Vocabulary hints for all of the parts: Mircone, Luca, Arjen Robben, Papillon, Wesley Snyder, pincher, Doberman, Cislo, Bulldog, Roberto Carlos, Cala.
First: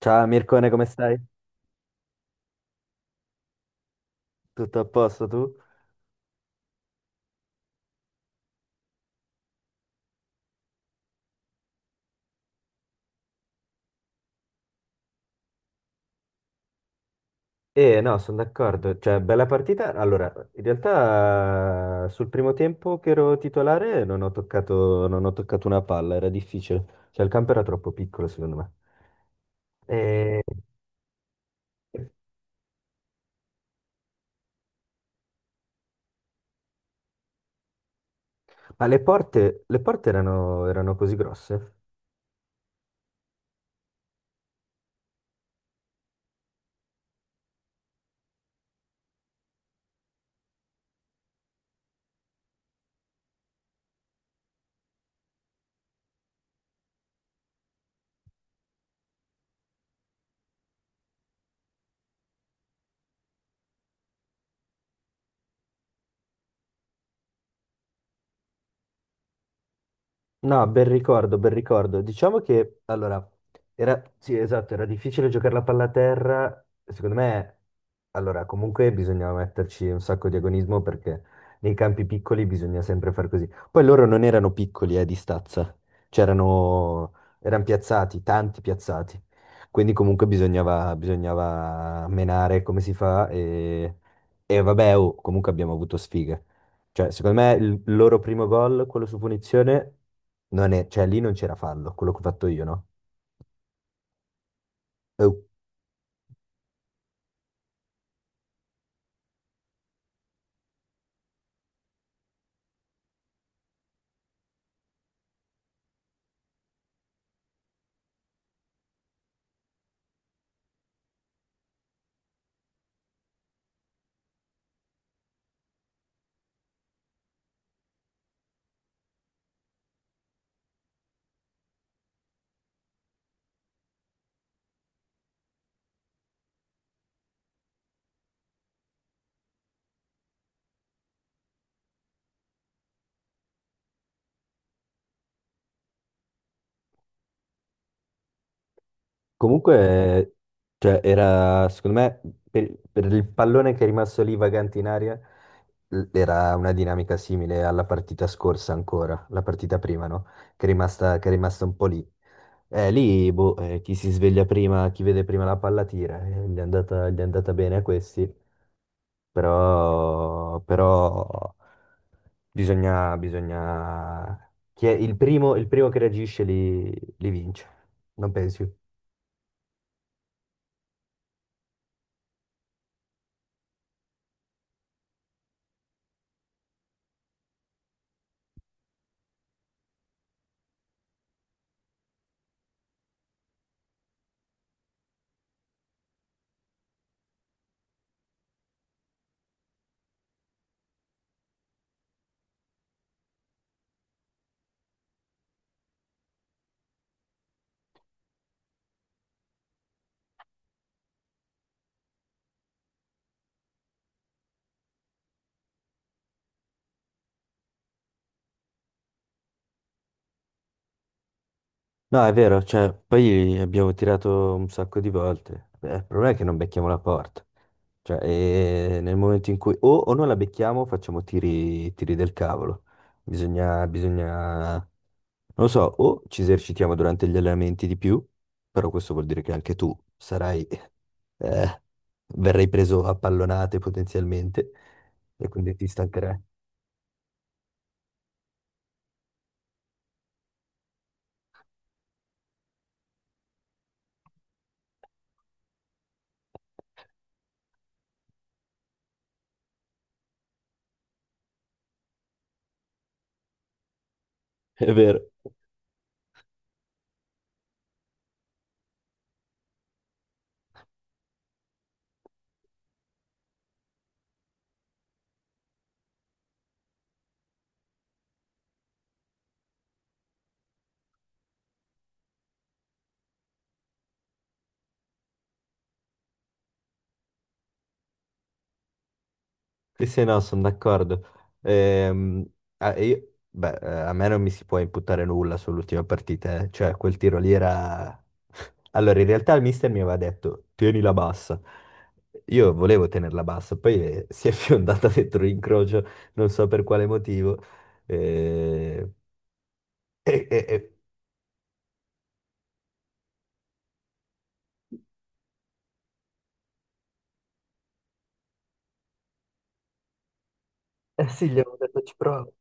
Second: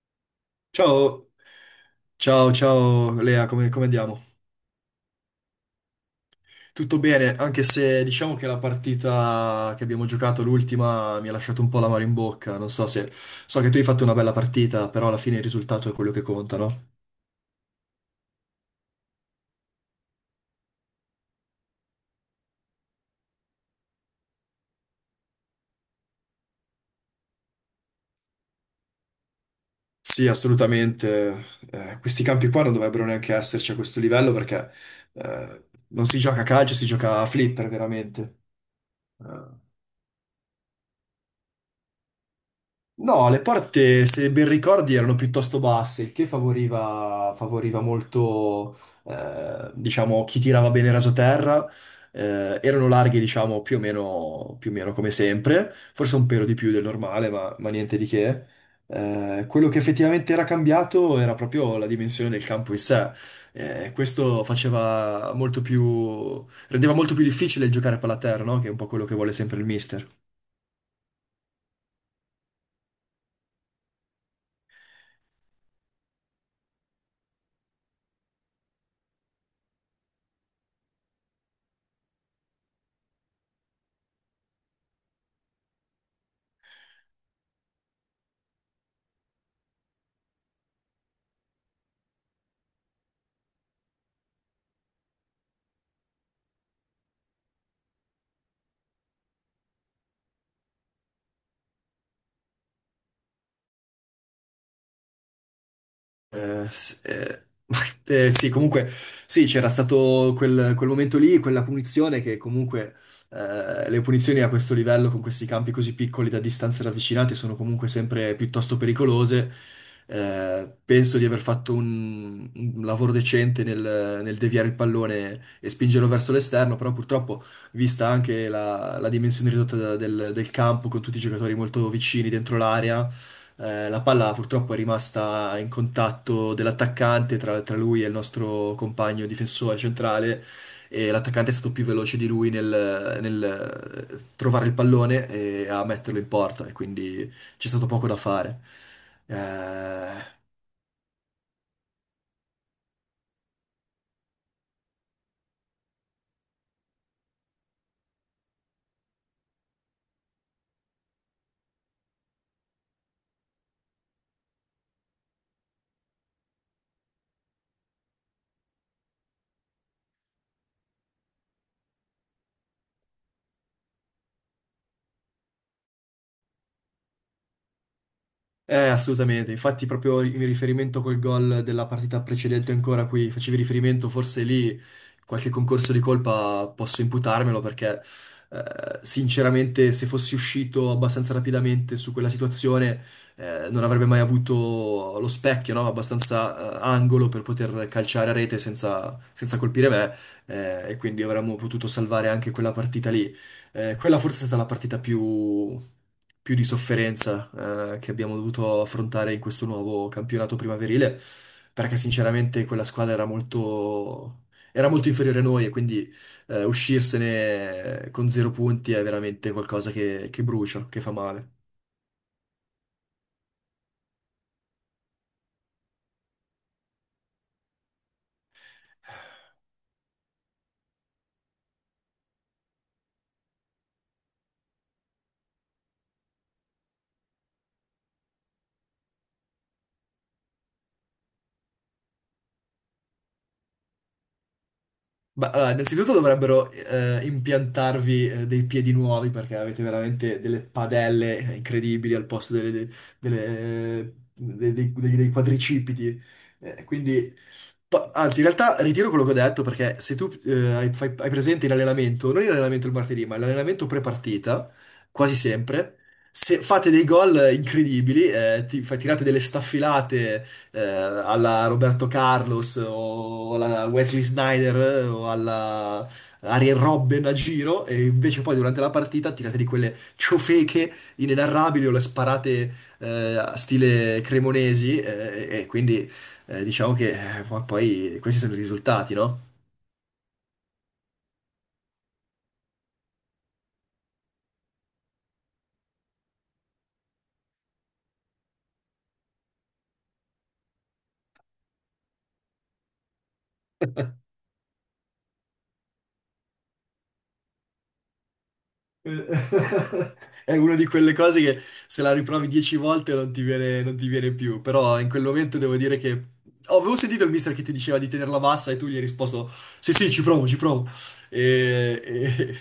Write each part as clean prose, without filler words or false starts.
Ciao Mircone, come stai? Ciao, ciao, ciao Lea, come andiamo? Tutto a posto tu? Tutto bene, anche se diciamo che la partita che abbiamo giocato, l'ultima, mi ha lasciato un po' l'amaro in bocca. Non so se... So che tu hai fatto una bella partita, però alla fine il risultato è quello che conta, no? No, sono d'accordo, cioè bella partita. Allora, in realtà sul primo tempo che ero titolare non ho toccato una palla, era difficile, cioè il campo era troppo piccolo secondo me. Sì, Eh, assolutamente. Questi campi qua non dovrebbero neanche esserci a questo livello perché eh, non si gioca a calcio, si gioca a flipper veramente. Ma le porte erano, erano così grosse? No, le porte, se ben ricordi, erano piuttosto basse, il che favoriva, favoriva molto, diciamo, chi tirava bene rasoterra. Erano larghe, diciamo, più o meno come sempre, forse un pelo di più del normale, ma niente di che. Quello che effettivamente era cambiato era proprio la dimensione del campo in sé. Questo faceva molto più, rendeva molto più difficile il giocare a palla a terra, no? Che è un po' quello che vuole sempre il mister. No, bel ricordo, bel ricordo. Diciamo che, allora, era, sì, esatto, era difficile giocare la palla a terra. Secondo me, allora, comunque bisognava metterci un sacco di agonismo perché nei campi piccoli bisogna sempre far così. Poi loro non erano piccoli, di stazza. C'erano, erano piazzati, tanti piazzati. Quindi comunque bisognava menare come si fa e vabbè, oh, comunque abbiamo avuto sfiga. Cioè, secondo me il loro primo gol, quello su punizione, non è, cioè lì non c'era fallo, quello che ho fatto io, no? Eh, Eh, s- eh, sì, comunque, sì, c'era stato quel momento lì, quella punizione che comunque le punizioni a questo livello, con questi campi così piccoli da distanze ravvicinate, sono comunque sempre piuttosto pericolose. Penso di aver fatto un lavoro decente nel deviare il pallone e spingerlo verso l'esterno, però purtroppo, vista anche la dimensione ridotta del campo, con tutti i giocatori molto vicini dentro l'area, la palla purtroppo è rimasta in contatto dell'attaccante tra lui e il nostro compagno difensore centrale e l'attaccante è stato più veloce di lui nel trovare il pallone e a metterlo in porta e quindi c'è stato poco da fare. Eh, Comunque, cioè, era, secondo me, per il pallone che è rimasto lì vagante in aria, era una dinamica simile alla partita scorsa ancora, la partita prima, no? Che è rimasta un po' lì. Lì, boh, chi si sveglia prima, chi vede prima la palla tira, gli è andata bene a questi. Però bisogna... Chi è il primo che reagisce li, li vince, non pensi? Assolutamente. Infatti, proprio in riferimento col gol della partita precedente ancora qui, facevi riferimento, forse lì qualche concorso di colpa posso imputarmelo perché sinceramente se fossi uscito abbastanza rapidamente su quella situazione non avrebbe mai avuto lo specchio, no? Abbastanza angolo per poter calciare a rete senza, senza colpire me e quindi avremmo potuto salvare anche quella partita lì. Quella forse è stata la partita più, più di sofferenza, che abbiamo dovuto affrontare in questo nuovo campionato primaverile, perché sinceramente quella squadra era molto inferiore a noi e quindi uscirsene con zero punti è veramente qualcosa che brucia, che fa male. No, è vero, cioè, poi abbiamo tirato un sacco di volte. Il problema è che non becchiamo la porta. Cioè, nel momento in cui o non la becchiamo, facciamo tiri del cavolo. Bisogna, non lo so, o ci esercitiamo durante gli allenamenti di più, però questo vuol dire che anche tu sarai, eh, verrai preso a pallonate potenzialmente e Ma allora, quindi ti innanzitutto stancherai. dovrebbero impiantarvi dei piedi nuovi perché avete veramente delle padelle incredibili al posto dei quadricipiti. Eh, quindi Anzi, in realtà ritiro quello che ho detto perché se tu hai presente in allenamento, non in allenamento il martedì, ma l'allenamento pre-partita, È vero. quasi sempre, se fate dei gol incredibili, tirate delle staffilate alla Roberto Carlos o alla Wesley Snyder o alla Arjen Robben a giro e invece poi durante la partita tirate di quelle ciofeche inenarrabili o le sparate eh, a stile cremonesi e quindi diciamo che poi questi sono i risultati, no? Sì, sì, no, sono d'accordo. Ehm, beh, a me non mi si può imputare nulla sull'ultima partita, eh. Cioè quel tiro lì era... Allora, in realtà il mister mi aveva detto, tienila bassa. Io volevo tenerla bassa, poi si è fiondata dentro l'incrocio, non so per quale motivo. Eh, Eh, E, È e- una e- di quelle cose che se la riprovi 10 volte non ti viene, non ti viene più, però in quel momento devo dire che... Oh, avevo sentito il mister che ti diceva di tenerla bassa e tu gli hai risposto sì, sì, ci provo, ci provo. Eh sì, gli avevo detto E, ci provo. e-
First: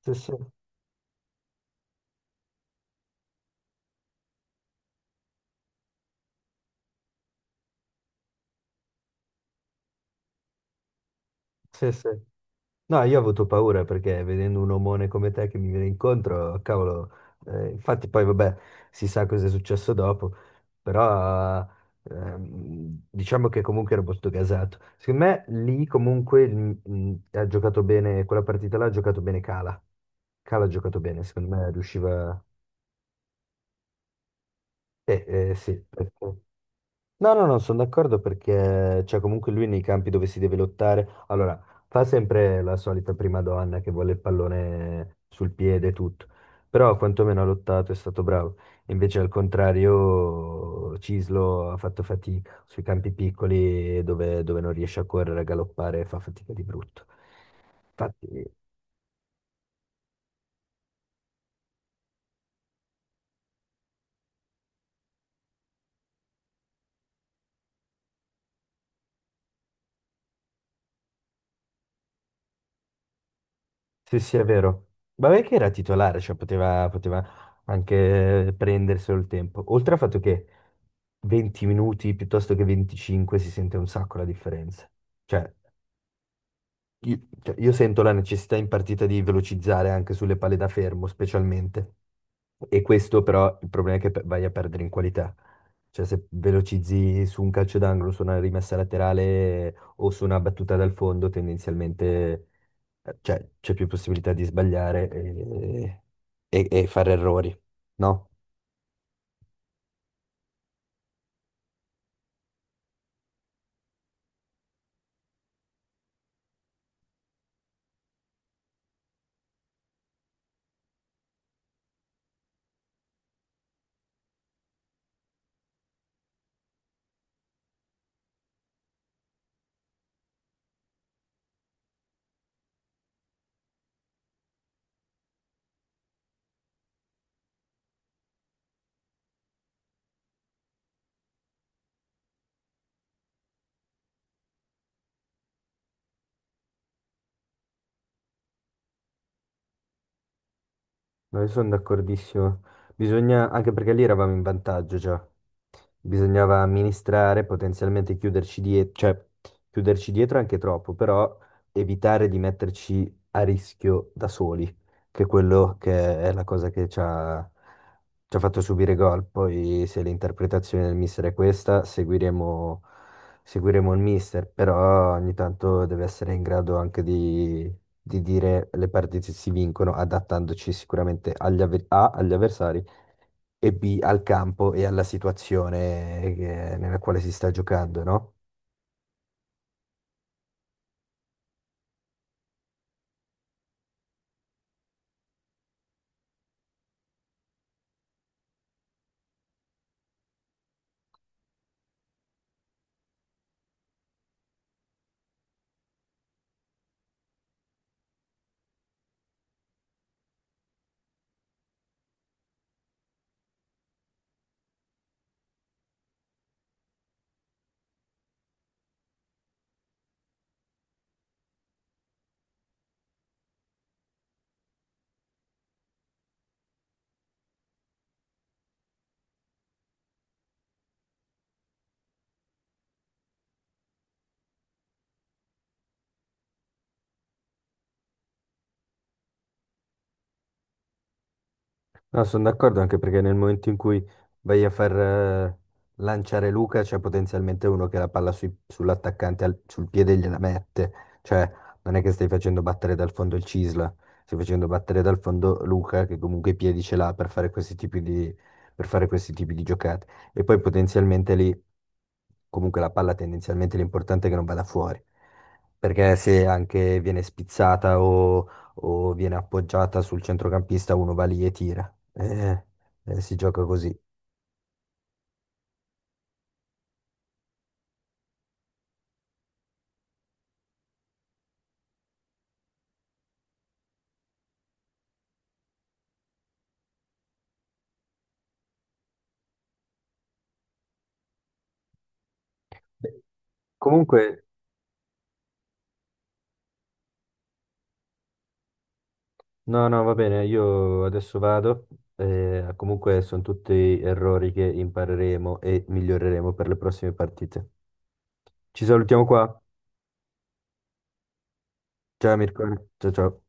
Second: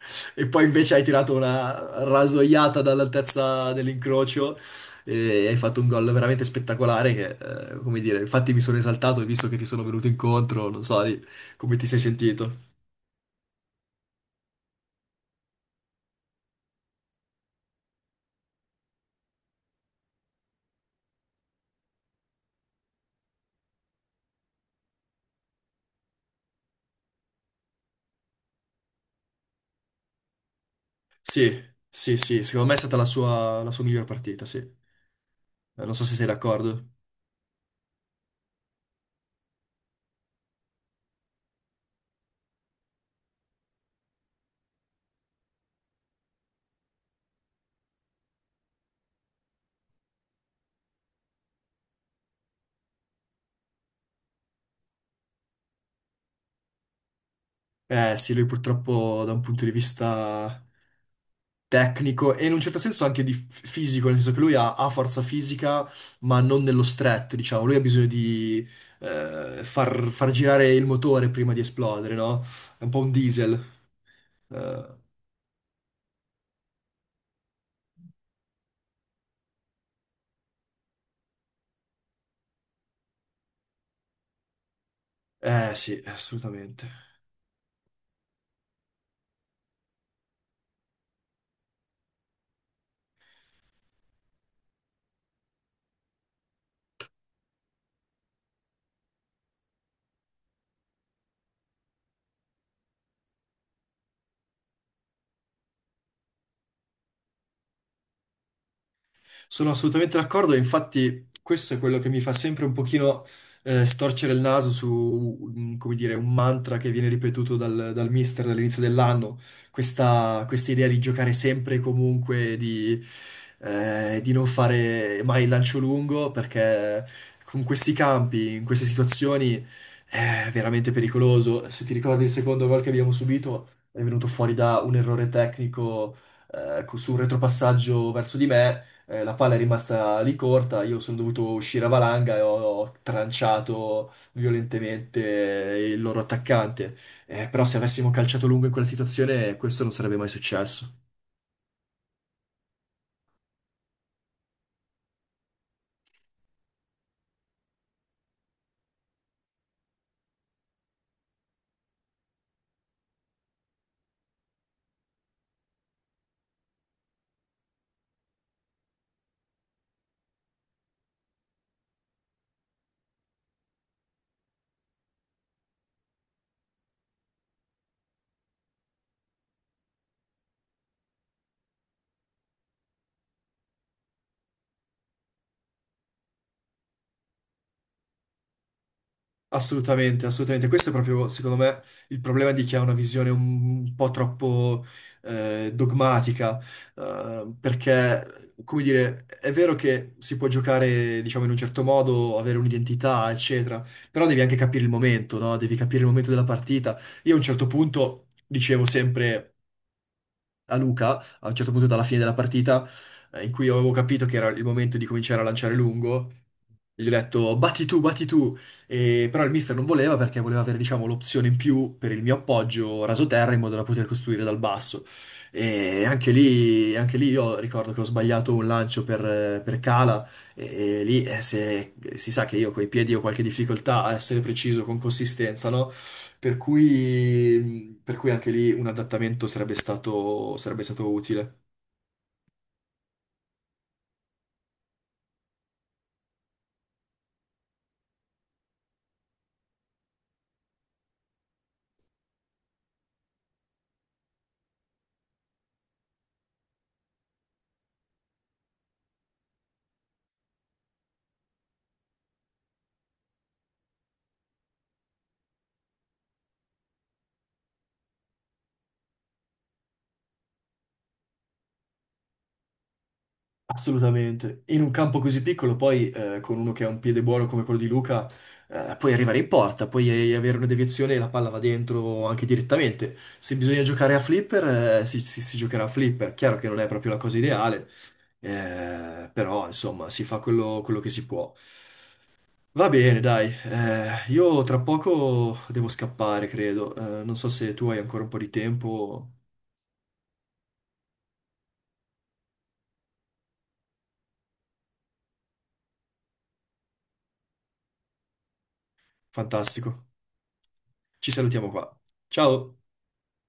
Sì, sì. e poi invece hai tirato una rasoiata dall'altezza dell'incrocio e hai fatto un gol veramente spettacolare che, come dire, infatti mi sono esaltato e visto che ti sono venuto incontro, non so lì, come ti Sì, sei sì. sentito. No, io ho avuto paura perché vedendo un omone come te che mi viene incontro, cavolo, infatti poi vabbè, si sa cosa è successo dopo, però diciamo che comunque ero molto gasato. Secondo me lì comunque ha giocato bene, quella partita là ha giocato bene Cala. Cala ha giocato bene, secondo Sì, me sì, riusciva... sì, secondo me è stata la sua miglior partita, sì. Eh, sì, Non so se sei d'accordo. no, no, non sono d'accordo perché cioè, comunque lui nei campi dove si deve lottare, allora fa sempre la solita prima donna che vuole il pallone sul piede e tutto, però quantomeno ha lottato, è stato bravo. Invece al contrario Cislo ha fatto fatica sui campi piccoli dove, dove non riesce a correre, a galoppare, fa fatica di brutto. Eh sì, lui purtroppo da un punto di vista tecnico e in un certo senso anche di fisico, nel senso che ha forza fisica, ma non nello stretto, diciamo. Lui ha bisogno di far girare il motore prima di esplodere, no? È un po' un diesel. Sì, sì, è vero. Eh, Vabbè che era titolare, cioè poteva anche prenderselo il tempo. Oltre al fatto che 20 minuti piuttosto che 25 si sente un sacco la differenza. Cioè, sì, assolutamente. Io sento la necessità in partita di velocizzare anche sulle palle da fermo, specialmente. E questo però il problema è che vai a perdere in qualità. Cioè, se velocizzi su un calcio d'angolo, su una rimessa laterale o su una battuta dal fondo, tendenzialmente cioè c'è più possibilità di sbagliare e, e fare errori, no? Sono assolutamente d'accordo, e infatti questo è quello che mi fa sempre un pochino storcere il naso su, come dire, un mantra che viene ripetuto dal mister dall'inizio dell'anno, questa idea di giocare sempre e comunque, di non fare mai il lancio lungo, perché con questi campi, in queste situazioni, è veramente pericoloso. Se ti ricordi il secondo gol che abbiamo subito, è venuto fuori da un errore tecnico su un retropassaggio verso di me la palla è rimasta lì corta, io sono dovuto uscire a valanga e ho, ho tranciato violentemente il loro attaccante. Però se avessimo calciato lungo in quella situazione, questo non sarebbe mai successo. No, io sono d'accordissimo. Bisogna, anche perché lì eravamo in vantaggio già. Bisognava amministrare, potenzialmente chiuderci dietro, cioè chiuderci dietro anche troppo, però evitare di metterci a rischio da soli, che è quello che è la cosa che ci ha fatto subire gol. Poi se l'interpretazione del mister è questa, seguiremo il mister, però ogni tanto deve essere in grado anche di dire le partite si vincono adattandoci sicuramente agli avversari e B, al campo e alla situazione nella quale si sta giocando, no? Assolutamente, assolutamente. Questo è proprio, secondo me, il problema di chi ha una visione un po' troppo dogmatica, perché, come dire, è vero che si può giocare, diciamo, in un certo modo, avere un'identità, eccetera, però devi anche capire il momento, no? Devi capire il momento della partita. Io a un certo punto dicevo sempre a Luca a un certo punto dalla fine della partita, in cui io avevo capito che era il momento di cominciare a lanciare lungo. Gli ho detto batti tu, batti tu. Però il mister non voleva perché voleva avere, diciamo, l'opzione in più per il mio appoggio raso terra in modo da poter costruire dal basso. E anche lì io ricordo che ho sbagliato un lancio per cala e lì se, si sa che io coi piedi ho qualche difficoltà a essere preciso con consistenza, no? Per cui anche lì un adattamento sarebbe stato utile. No, sono d'accordo anche perché nel momento in cui vai a far lanciare Luca c'è potenzialmente uno che la palla sull'attaccante sul piede gliela mette, cioè non è che stai facendo battere dal fondo il Cisla, stai facendo battere dal fondo Luca che comunque i piedi ce l'ha per fare questi tipi di, per fare questi tipi di giocate e poi potenzialmente lì comunque la palla tendenzialmente l'importante è che non vada fuori, perché se anche viene spizzata o viene appoggiata sul centrocampista uno va lì e tira. Eh, si gioca così. Assolutamente. In un campo così piccolo, poi con uno che ha un piede buono come quello di Luca, puoi arrivare in porta, puoi avere una deviazione e la palla va dentro anche direttamente. Se bisogna giocare a flipper, si giocherà a flipper. Chiaro che non è proprio la cosa ideale, però insomma si fa quello che si può. Va Beh, bene, dai, comunque, io tra poco devo scappare, credo. Non so se tu hai ancora un po' di tempo. no, no, va bene, io adesso vado. Eh, comunque sono tutti errori che impareremo e miglioreremo per le prossime partite. Ci salutiamo qua. Fantastico. Ci salutiamo qua. Ciao Mirko. Ciao! Ciao ciao.